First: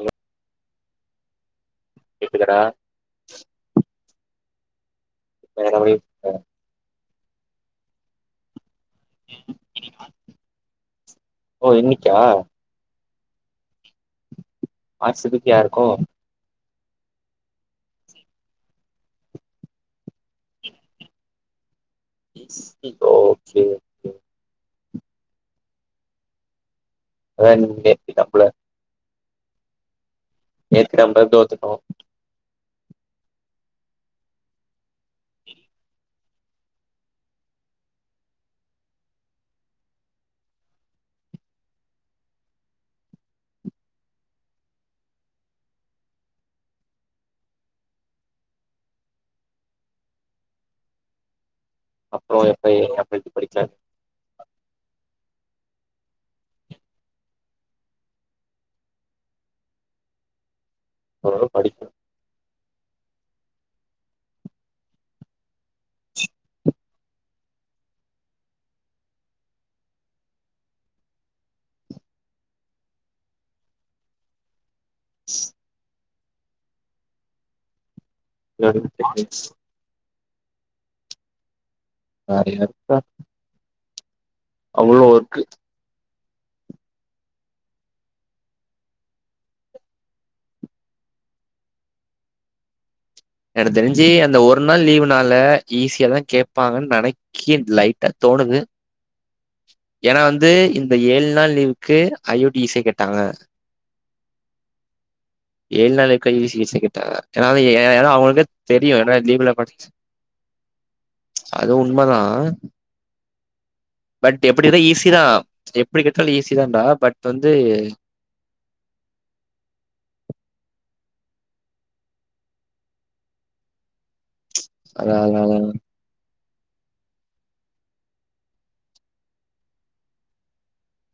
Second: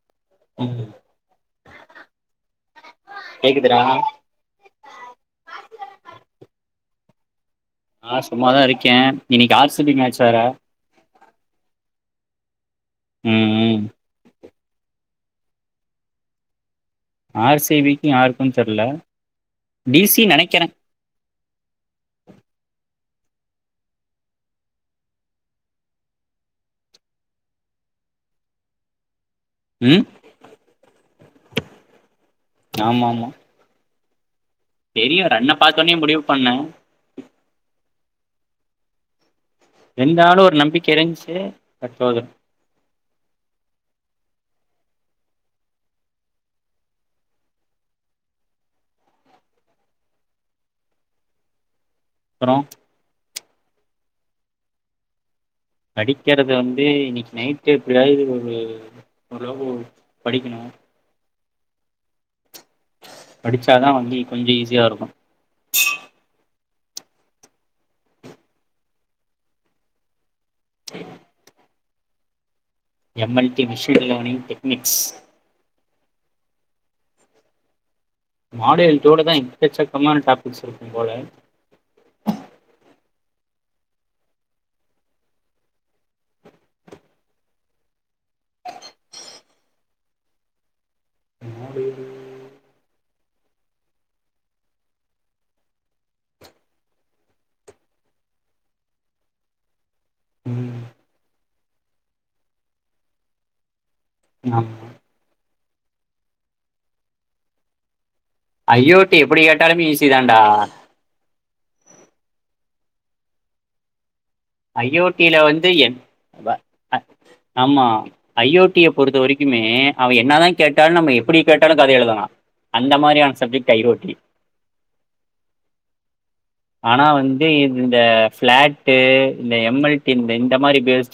Hello ம் கேக்குதாடா கேக்குதுடா வேறவடி [unintelligible] ஆ சும்மாதா இருக் இருக்கே இன்னைக்கு ஆர் சி பி மேச் வேற க்கா ம் ம் ஆசபத்தியாருக்கோ ஆர் சி பிக்கு யாருக்குன் தெரல டி சி நெனைக்கிறே ஓகே ஒகே அநேத்து கப்புல ம் நேத்து நம்ப தோத்துட்டோ ஆமா ஆமா தெரியு ரன்ன பாத்தோனே முடிவு பண்ணே இருந்தாலு ஒரு நம்பிக்கை இருந்துச்சு அது போது அப்புற அப்றோ எப்ப எப்ப படிக்கா படிக்கறத வந்து இன்னைக்கு நைட்டு் எப்படியாவது ஒரு ஓரளவு படிக்கணு அவ படிக்கு படிச்சாதா வங்கி கொஞ்ச ஈஸியா இருக்கு [inaudible] எம் எல் டி விஷன கவினிங்ட்டு மிக்ஸ் மாலடல் தோட தா எக்கசக்கமா சாப்பிஸ் இருக்கு போல அரியப்பா அவ்ளோ ஒர்க்கு மாடல் எனக்கு தெரிஞ்சு அந்த ஒரு நாள் லீவு்னால ஈஸியாதா கேப்பாங்கன்னு நெனைக்கி லைட்டா தோணுது ஏன்னா வந்து ம் இந்த ஏழு நாள் லீவுக்கு அயோடி இசை கேட்டாங்க ஆமா ஏழு நாள் க சிகிச்சை கேட்டாங்க ஏன ஏா அவங்களுக் ஐயோட்டி எப்படி கேட்டாலுமே ஈசி தான்டா அது உண்மை தா ஐ ஓ தா டில வந்து எப்டி கேட்டாலு ஈஸி தான்டா பட் வந்து ஆமா எப் அ ஐ ஓ டி பொறுத்த வரைக்குமே அவ என்ன தா கேட்டாலு நம்ம எப்படி கேட்டாலு கதை எழுதலா அந்த மாதிரியான சப்ஜெக்ட் ஐ ஓ டி அத அத ஆனா வந்து இ இந்த பிளாட்டு இந்த எம் எல் டி இந்த இந்த மாரி பேஸ்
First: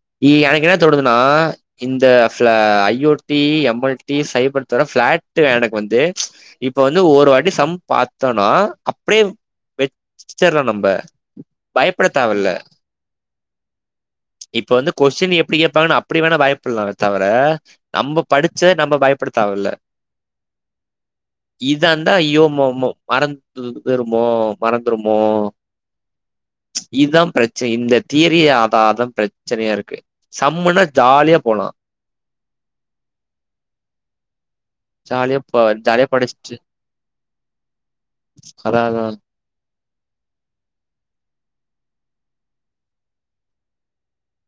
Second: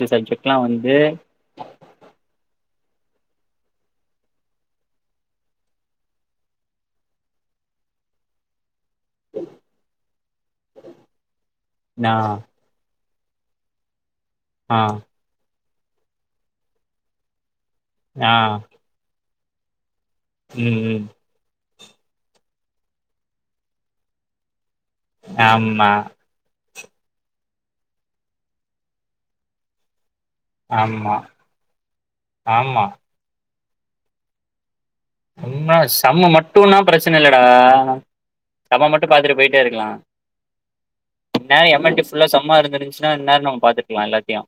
எனக்கு என்ன தோனுதுனா இந்த பிளா I I O T M எல்ட் D சை பரத்துர பிளாட் எனக்கு வந்து இப்ப வந்து ஒரு வாட்டி சம் பாத்தோனா அப்டியே வெச்சிற நம்ம நான் பயப்படத்தேவல இப்ப ஆ வந்து கொஸ்டின் எப் எப்படி கேட்பாங்கன்னா அப்டி வேணா பயப்புலாமே தவிர நம்ம ஆ படிச்ச நம்ம பயப்படுத்த தவல ம் ம் இதந்தா ஐயோ ம ம மறந்து போயிருமோ மறந்துருமோ ஆமா இதா பிரச்சனை இந்த தீரியாதாதா பிரச்ச சரியா இருக்கு சம்முனா ஆமா ஜாலியா போலா ஆமா ஜாலியா ப ம் ஜாலியா செம்ம படிச்சுட்டு மட்டும்னா பிரச்சனை இல்லடா அதா செம்ம அதா மட்டு பாத்துட்டு போயிட்டேருக்கலா இன்நேர ஏம்மன்ட்டி ஃபுல்லா செம்மா இருந்துருந்துச்சுன்னா இன்நேர நம்ம பாத்துக்கலா எல்லாத்தையு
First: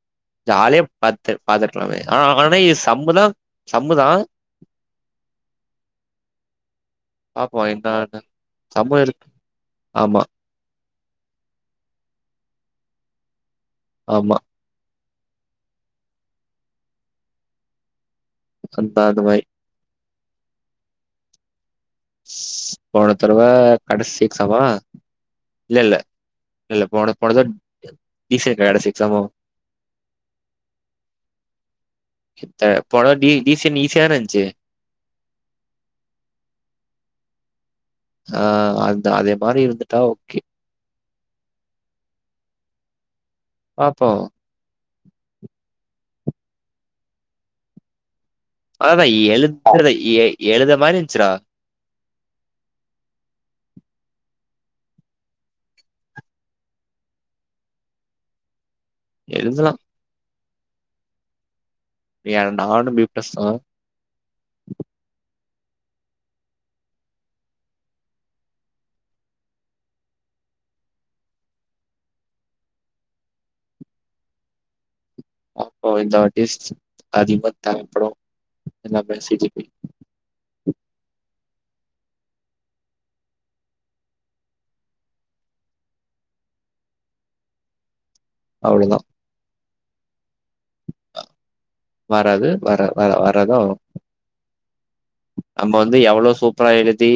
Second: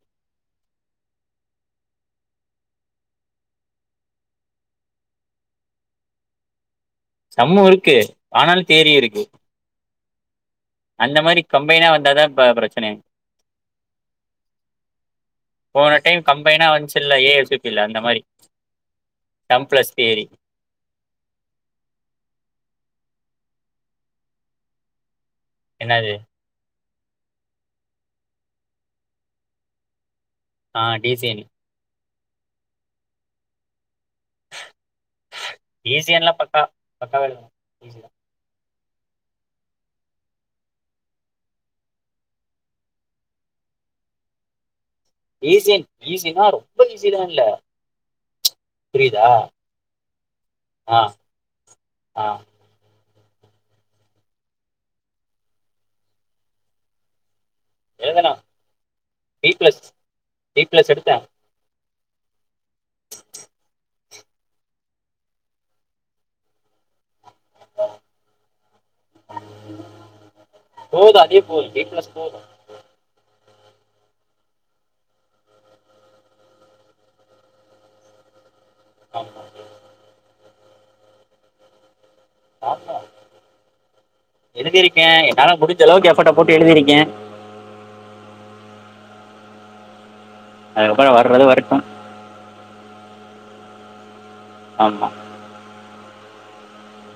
ஜாலியா பத்து பாத்துகருக்கலாமே ஆனா இது சம்முதா சம்முதா பாப்போ சம்மு இருக்கு என்னானு ஆனால் தேரியு இருக்கு ஆமா அந்த மாரி கம்பைனா வந்தாதா ப பிரச்சனை ஆமா போன டைம் கம்பைனா வந்துச்சல ஏஃப் பி ல அந்த மாரி அந்தாதுபாய் சம் பிளஸ் தியரி ஸ் போன தடவ கடைசி எக்ஸாமா இல்ல இல்ல என்னாது இல்ல போன போத டி செ கடைசி எக்சாமோ ஆஹ் டிசெனின் த்த போன தடவ டி டி சி நீ ஈஸியான்ல்லா பக்கா பக்காவ இருக் ஆ அந்த அதே மாரி இருந்துட்டா ஓகே பாப்போ ஈசியன் ஈஸினா ரொம்ப ஈஸிலா இல்ல அததா புரியுதா எழுத்றத எ எழுத ஆ மாரின்ச்றா ஆ ஏதனா பி எழுதலா ப்ளஸ் எய்ட் ப்ளஸ் எடுத்த நீ நானு பி ப்ளஸ்தா போது அதே போல் பி ப்லஸ் போது அப்போ இந்த அடிஸ்ட்ஸ் அதிப்ப தரப்பறோ என்ன ஆமா மெசேஜீப்பி பாப்போ எழுதிருக்கே என்னால முடிஞ்ச அளவுக்கு எஃபட்ட போட்டு எழுதிருக்கே அவ்ளோதா அதுக்கப்ற வர்றது வரட்டு வராது வர வர வரது ஆமா நம்ப வந்து எவ்வளோ சூப்பரா எழுதி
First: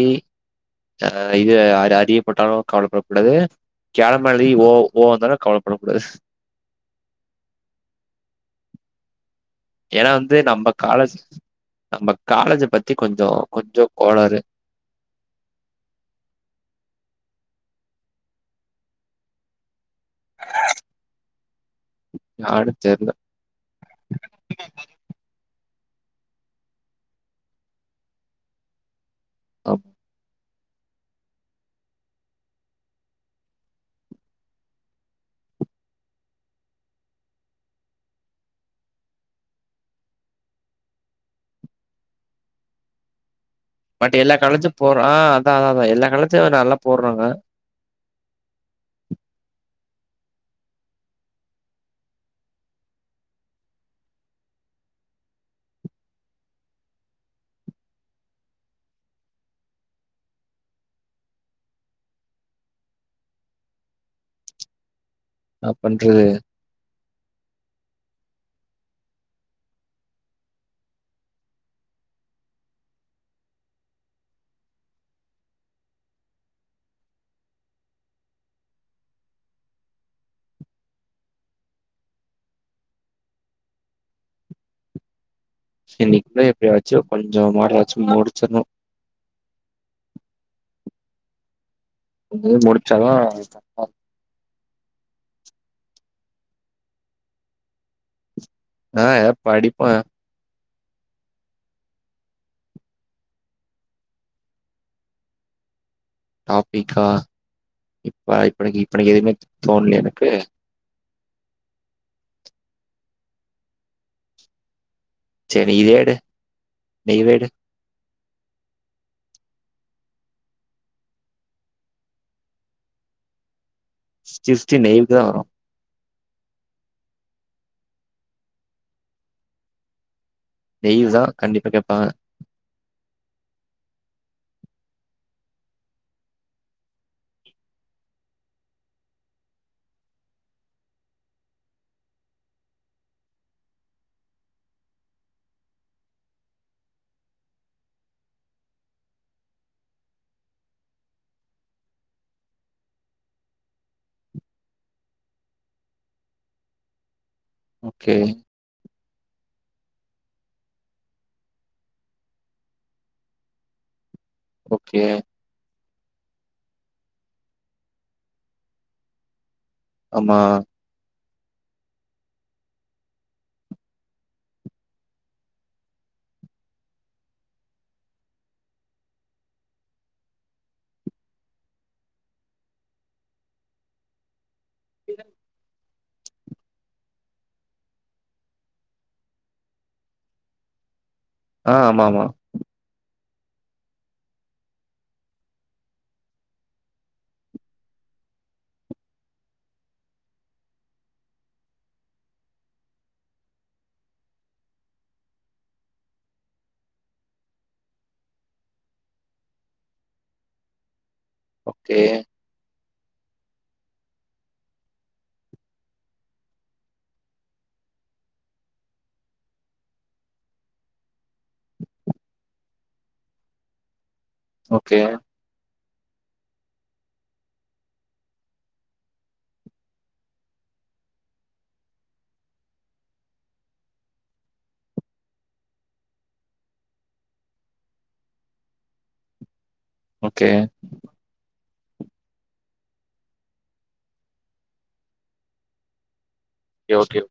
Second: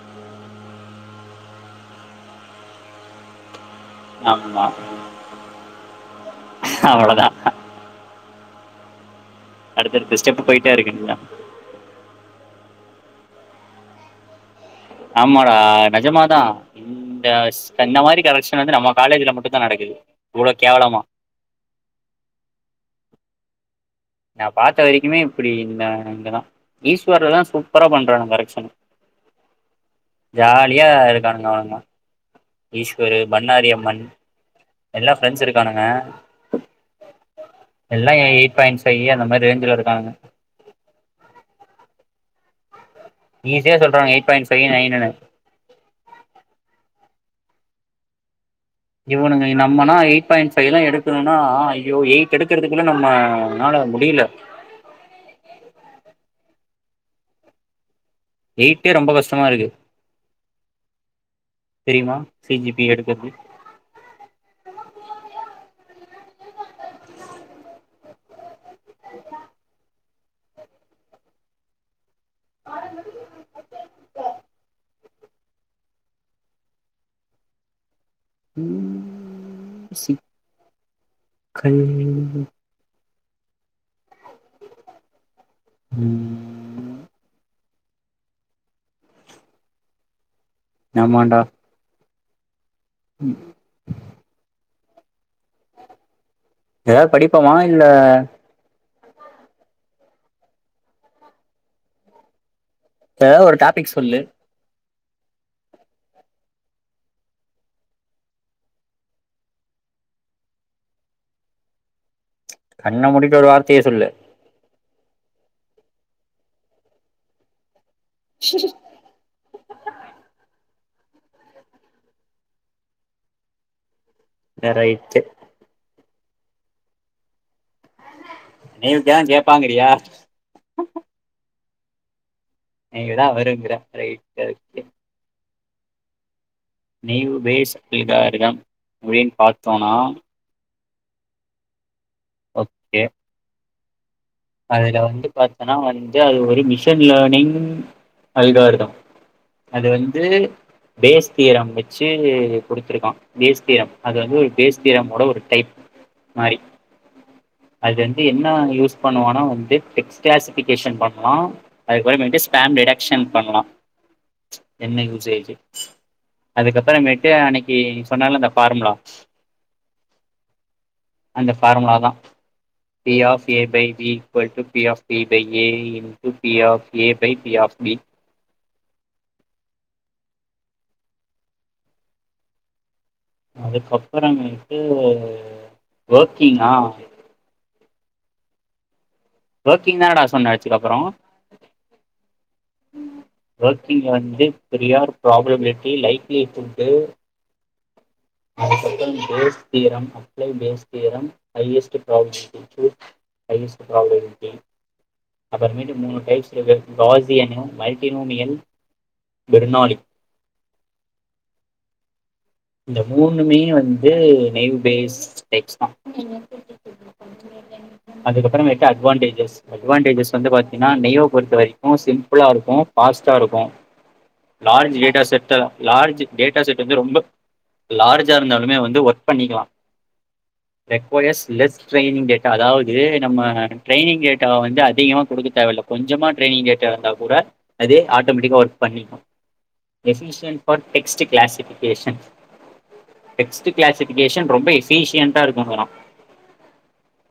அ இது அ அறிய போட்டாலு கவலப்படக்கூடாது கேளமளி ஆமா ஓ ஓ ந்தாலு கவல பட கூடாது அவ்ளோதா ஏன்னா அடுத்தடுத்த வந்து ஸ்டெப் நம்ப போயிட்டே இருக்கு காலஜ் நம்ப காலேஜ பத்தி கொஞ்சோ கொஞ்சோ கோளாறு ஆமாடா நெஜமாதா இந்த ஸ் இந்த மாரி கரெக்ஷன் வந்து நம்ம காலேஜ்ல மட்டுந்தா நடக்கு அச் யார்னு தெர்ல நா பாத்த வரிக்குமே இப்படி இந்த இங்கத ஈஸ்வர்லலா சூப்பரா பண்றாங்க கரெக்க்ஷன்னு ஒ ஜாலியா இருக்கானுங்க அவனுங்க ஈஸ்வரு பண்ணாரி அம்மன் எல்லா ஃப்ரெண்ட்ஸ் இருக்கானுங்க எல்லா எயிட் பாயின்ட் ஃபை அந்த மாரி ரேஞ்ச்ல இருக்கானுங்க ஈஸியா சொல்றாங்க பட் எல்லா காலச்சு போறோ ஆ அதாதா அதா எல்லா காலச்சு நல்லா போட்றாங்க இவனுங்க நம்மனா எயிட் பாயிண்ட் ஃபைவ்லா எடுக்கரோம்னா ஐயோ எயிட் எடுக்கிறதுக்குள்ள நம்ம னால முடியில எயிட்டே ரொம்ப கஷ்டமா இருக்கு தெரியுமா சி ஜி பி எடுக்கர்து நா பண்றது [unintelligible] ஆ [unintelligible] ம் ஸிப் கன் இன்னிக்கு போய் ம் எப்பயாச்சு கொஞ்ச மாட்டுன சும்முடிச்சன்னு நாம்மாண்டா செல்லா [unintelligible] ஏதாது படிப்பமா இல்ல ஆ யத படிப்போ ஏதாது ஒரு டாபிக் சொல்லு டாபிக்கா இப்ப இப்பக்கு இப்பக்கு எதுமே தோணலயே எனக்கு கண்ண மூடிட்டு ஒரு வார்த்தையே சொல்லு சரி இத எடு நீ இத எடு சரி சிஃப்டி நைவுக்கு ரைட்டு தா வரு நீவுக்கதா கேப்பாங்கிறியா ஆ நீங்கதா வருங்குற ரைட்டு ஓகே நவு பேசலதாரிட அப்படின்னு பாத்தோனா ஓகே அதுல வந்து பார்த்தோன்னா வந்து அது ஒரு மிஷன் லேர்னிங் அலிகாரதம் அது வந்து பேஸ்தீரம் வச்சு கொடடுத்திருக்கா பேஸ்தீரம் அது வந்து ஒரு பேஸ்தீரமோட ஒரு டைப் மாரி அது ஓகே, வந்து என்னா யூஸ் பண்ணுவானா வந்து டெக்ஸ்டாக் சிபிகேஷன் பண்ணலா பிளான் ரிடக்சன் பண்ணலா ஓகே. என்ன யூசேஜ்க்கு அதுக்கப்புறம்மேட்டு அன்னைக்கு சொன்னாலு இந்த ஃபார்முலா ஆமா அந்த ஃபார்முலா தா P of A by B equal to P of B by A into P of A by P of B அதுக்கப்றோ [unintelligible] ட்டு வொர்க்கிங்கா வொர்க்கிங் தானடா சொன்ன [unintelligible] அப்பறோ ஆ ஆமாமா வொர்க் இங்க வந்து பெரிய ஒரு ப்ராப்ளமாயிட்டு life [inaudible] base theorem apply base theorem highest [inaudible] highest [inaudible] அப்பற மேட்டு மூனு டைப்ஸ் இருக்கு காசியன் [unintelligible] மல்டி நோமியல் பெர்னாலி ஓகே இந்த மூனுமே வந்து நேம் பேஸ் [inaudible] அதுக்கப்பற மேட்டு அட்வான்டேஜஸ், அட்வான்டேஜஸ் வந்து பாத்தீன்னா [unintelligible] பொறுத்த வரைக்கு சிம்பிளா இருக்கு ஃபாஸ்ட்டா இருக்கு ஓகே, லார்ஜு கேட்டா செட் எல்லா லார்ஜு டேட்டா செட் வந்து ரொம்ப லார்ஜா இருந்தாலுமே வந்து ஒர்க் பண்ணிக்கலா லெக்வொயஸ் லெஸ் ட்ரைனிங் டேட்டா அதாவ்து நம்ம ட்ரைனிங் டேட்டா வந்து அதிகமா குடுக்க தேவயில்ல கொஞ்சமா ட்ரைனிங் டேட்டா இருந்தா கூட அது ஆட்டமெட்டிக்கா ஒர்க் பண்ணிக்லா okay. Decision for text classifications text classification ரொம்ப எஃபீசியன்டா இருக்குங்கறா கே ஓகே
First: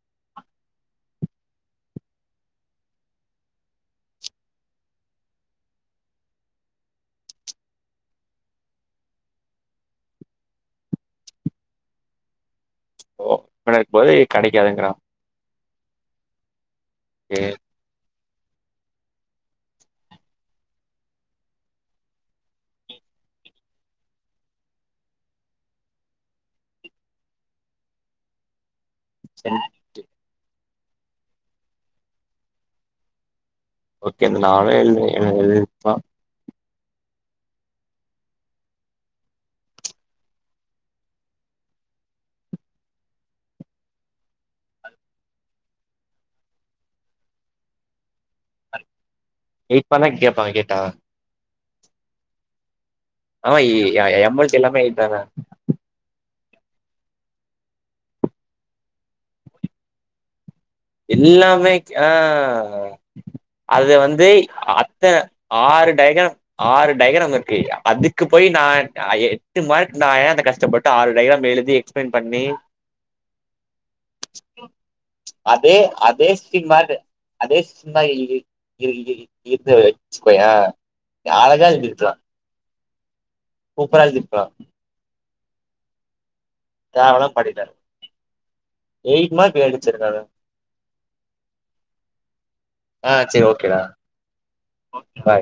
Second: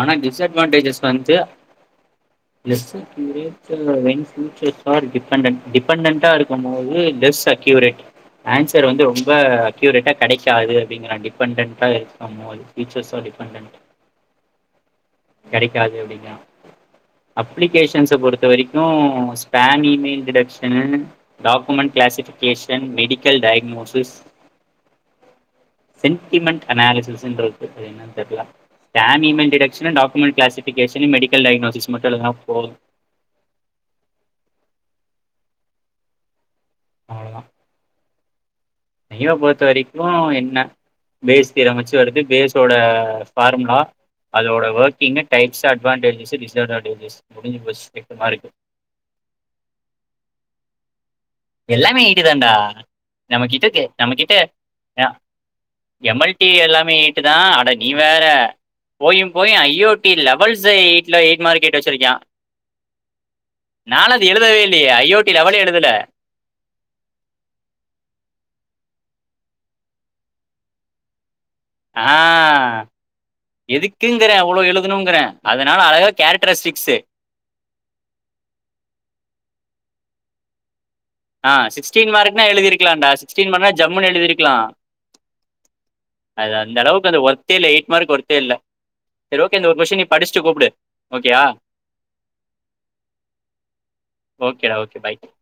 ஆனா டிஸ்அட்வான்டேஜஸ் வந்து less accurate [unintelligible] futures are dependent டிபெண்டன்ட்டா இருக்கும் போது லெஸ் அக்யூரெட் ஆன்சர் வந்து ரொம்ப அக்யூரெட்டா கெடைக்காது அப்டிங்கறா டிபெண்டன்ட்டா இருக்கும்போது ஃபியூச்சர்ஸ் ஆர் ஓ [inaudible] போய் கடைக் காதுங்கிறா கெடைக்காது அப்டிங்கறா அப்ளிகேஷன்ஸ பொருத் து வரைக்கு spam email detection, document classification, medical diagnosis, sentiment அனாலிசிஸ்ஸுன்ருக்கு அது என்னன் தெர்ல பேம் ஈ மெய்ல் சரி detection document classification medical diagnosis மட்டு எழுதுனா போது ஓகே இந்த நாலு எழுது எழ் எழுதிர்க்கலா அவ்ள தா [unintelligible] பொறுத்த வரைக்கு என்ன பேஸ் தியரம் வெச்சு வருது பேஸோட ஃபார்முலா அதோட ஒர்க்கிங்கு டைப்ஸு அட்வான்டேஜஸு டிஸ்அட்வான்டேஜஸ் முடிஞ்சு போச்சி எட்டு மார்க்கு [inaudible] கேப்பாங்க கேட்டா எல்லாமே எய்ட்டு தண்டா ஆமா இ அ எம் எல்ஸ் எல்லாமே எய்ட் தானா டி எல்லாமே எய்ட்டு தா அட நீ வேற போயும்போயு ஐ ஓ டி லெ எல்லாமே ஆ அதுல நானும் வந்து அது எழுதவே இல்லையே அத்தன ஐஓடி லெவலே எழுதல ஆறு டைக்ராம் ஆறு டைக்ராம் இருக்கு அதுக்கு போய் நா ஐயே எட்டு மார்க் ந ஏ அந்த கஷ்டப்பட்டு ஆறு டைக்ராம் எழு ஆ எதுக்குங்கறே அவ்வளோ எழுதணுங்கறே அதே அதனால அழகா அதே சிஸ்டீன் மார்கு கேரக்டரிஸ்டிக்ஸு அதே [inaudible] ன் மார்கு இ இ இர்கு இர்கு இர்குது வெச்சுக்கோயே ஆ சிக்ஸ்டீன் மார்க்னா எழுதிருக் இருக்லாண்டா டீன் மார்க் நா ஜம்ன்னு எழுதிருக்கலா அது அந்த அளவுக்கு அந்த தேவயில்லாம ஒரத்தே இல்ல பண்ணிட்டாரு எயிட் மார்க் ஒரத்தே இல்ல எயிட் சரி ஓகே மார்க் அ ஒரு கொஸின் நீ அடிச்சிருக்காங்க படிச்சட்டு கூப்பிடு ஓகேயா ஆ சரி ஓகேடா ஓகேட ஓகே ப பாய்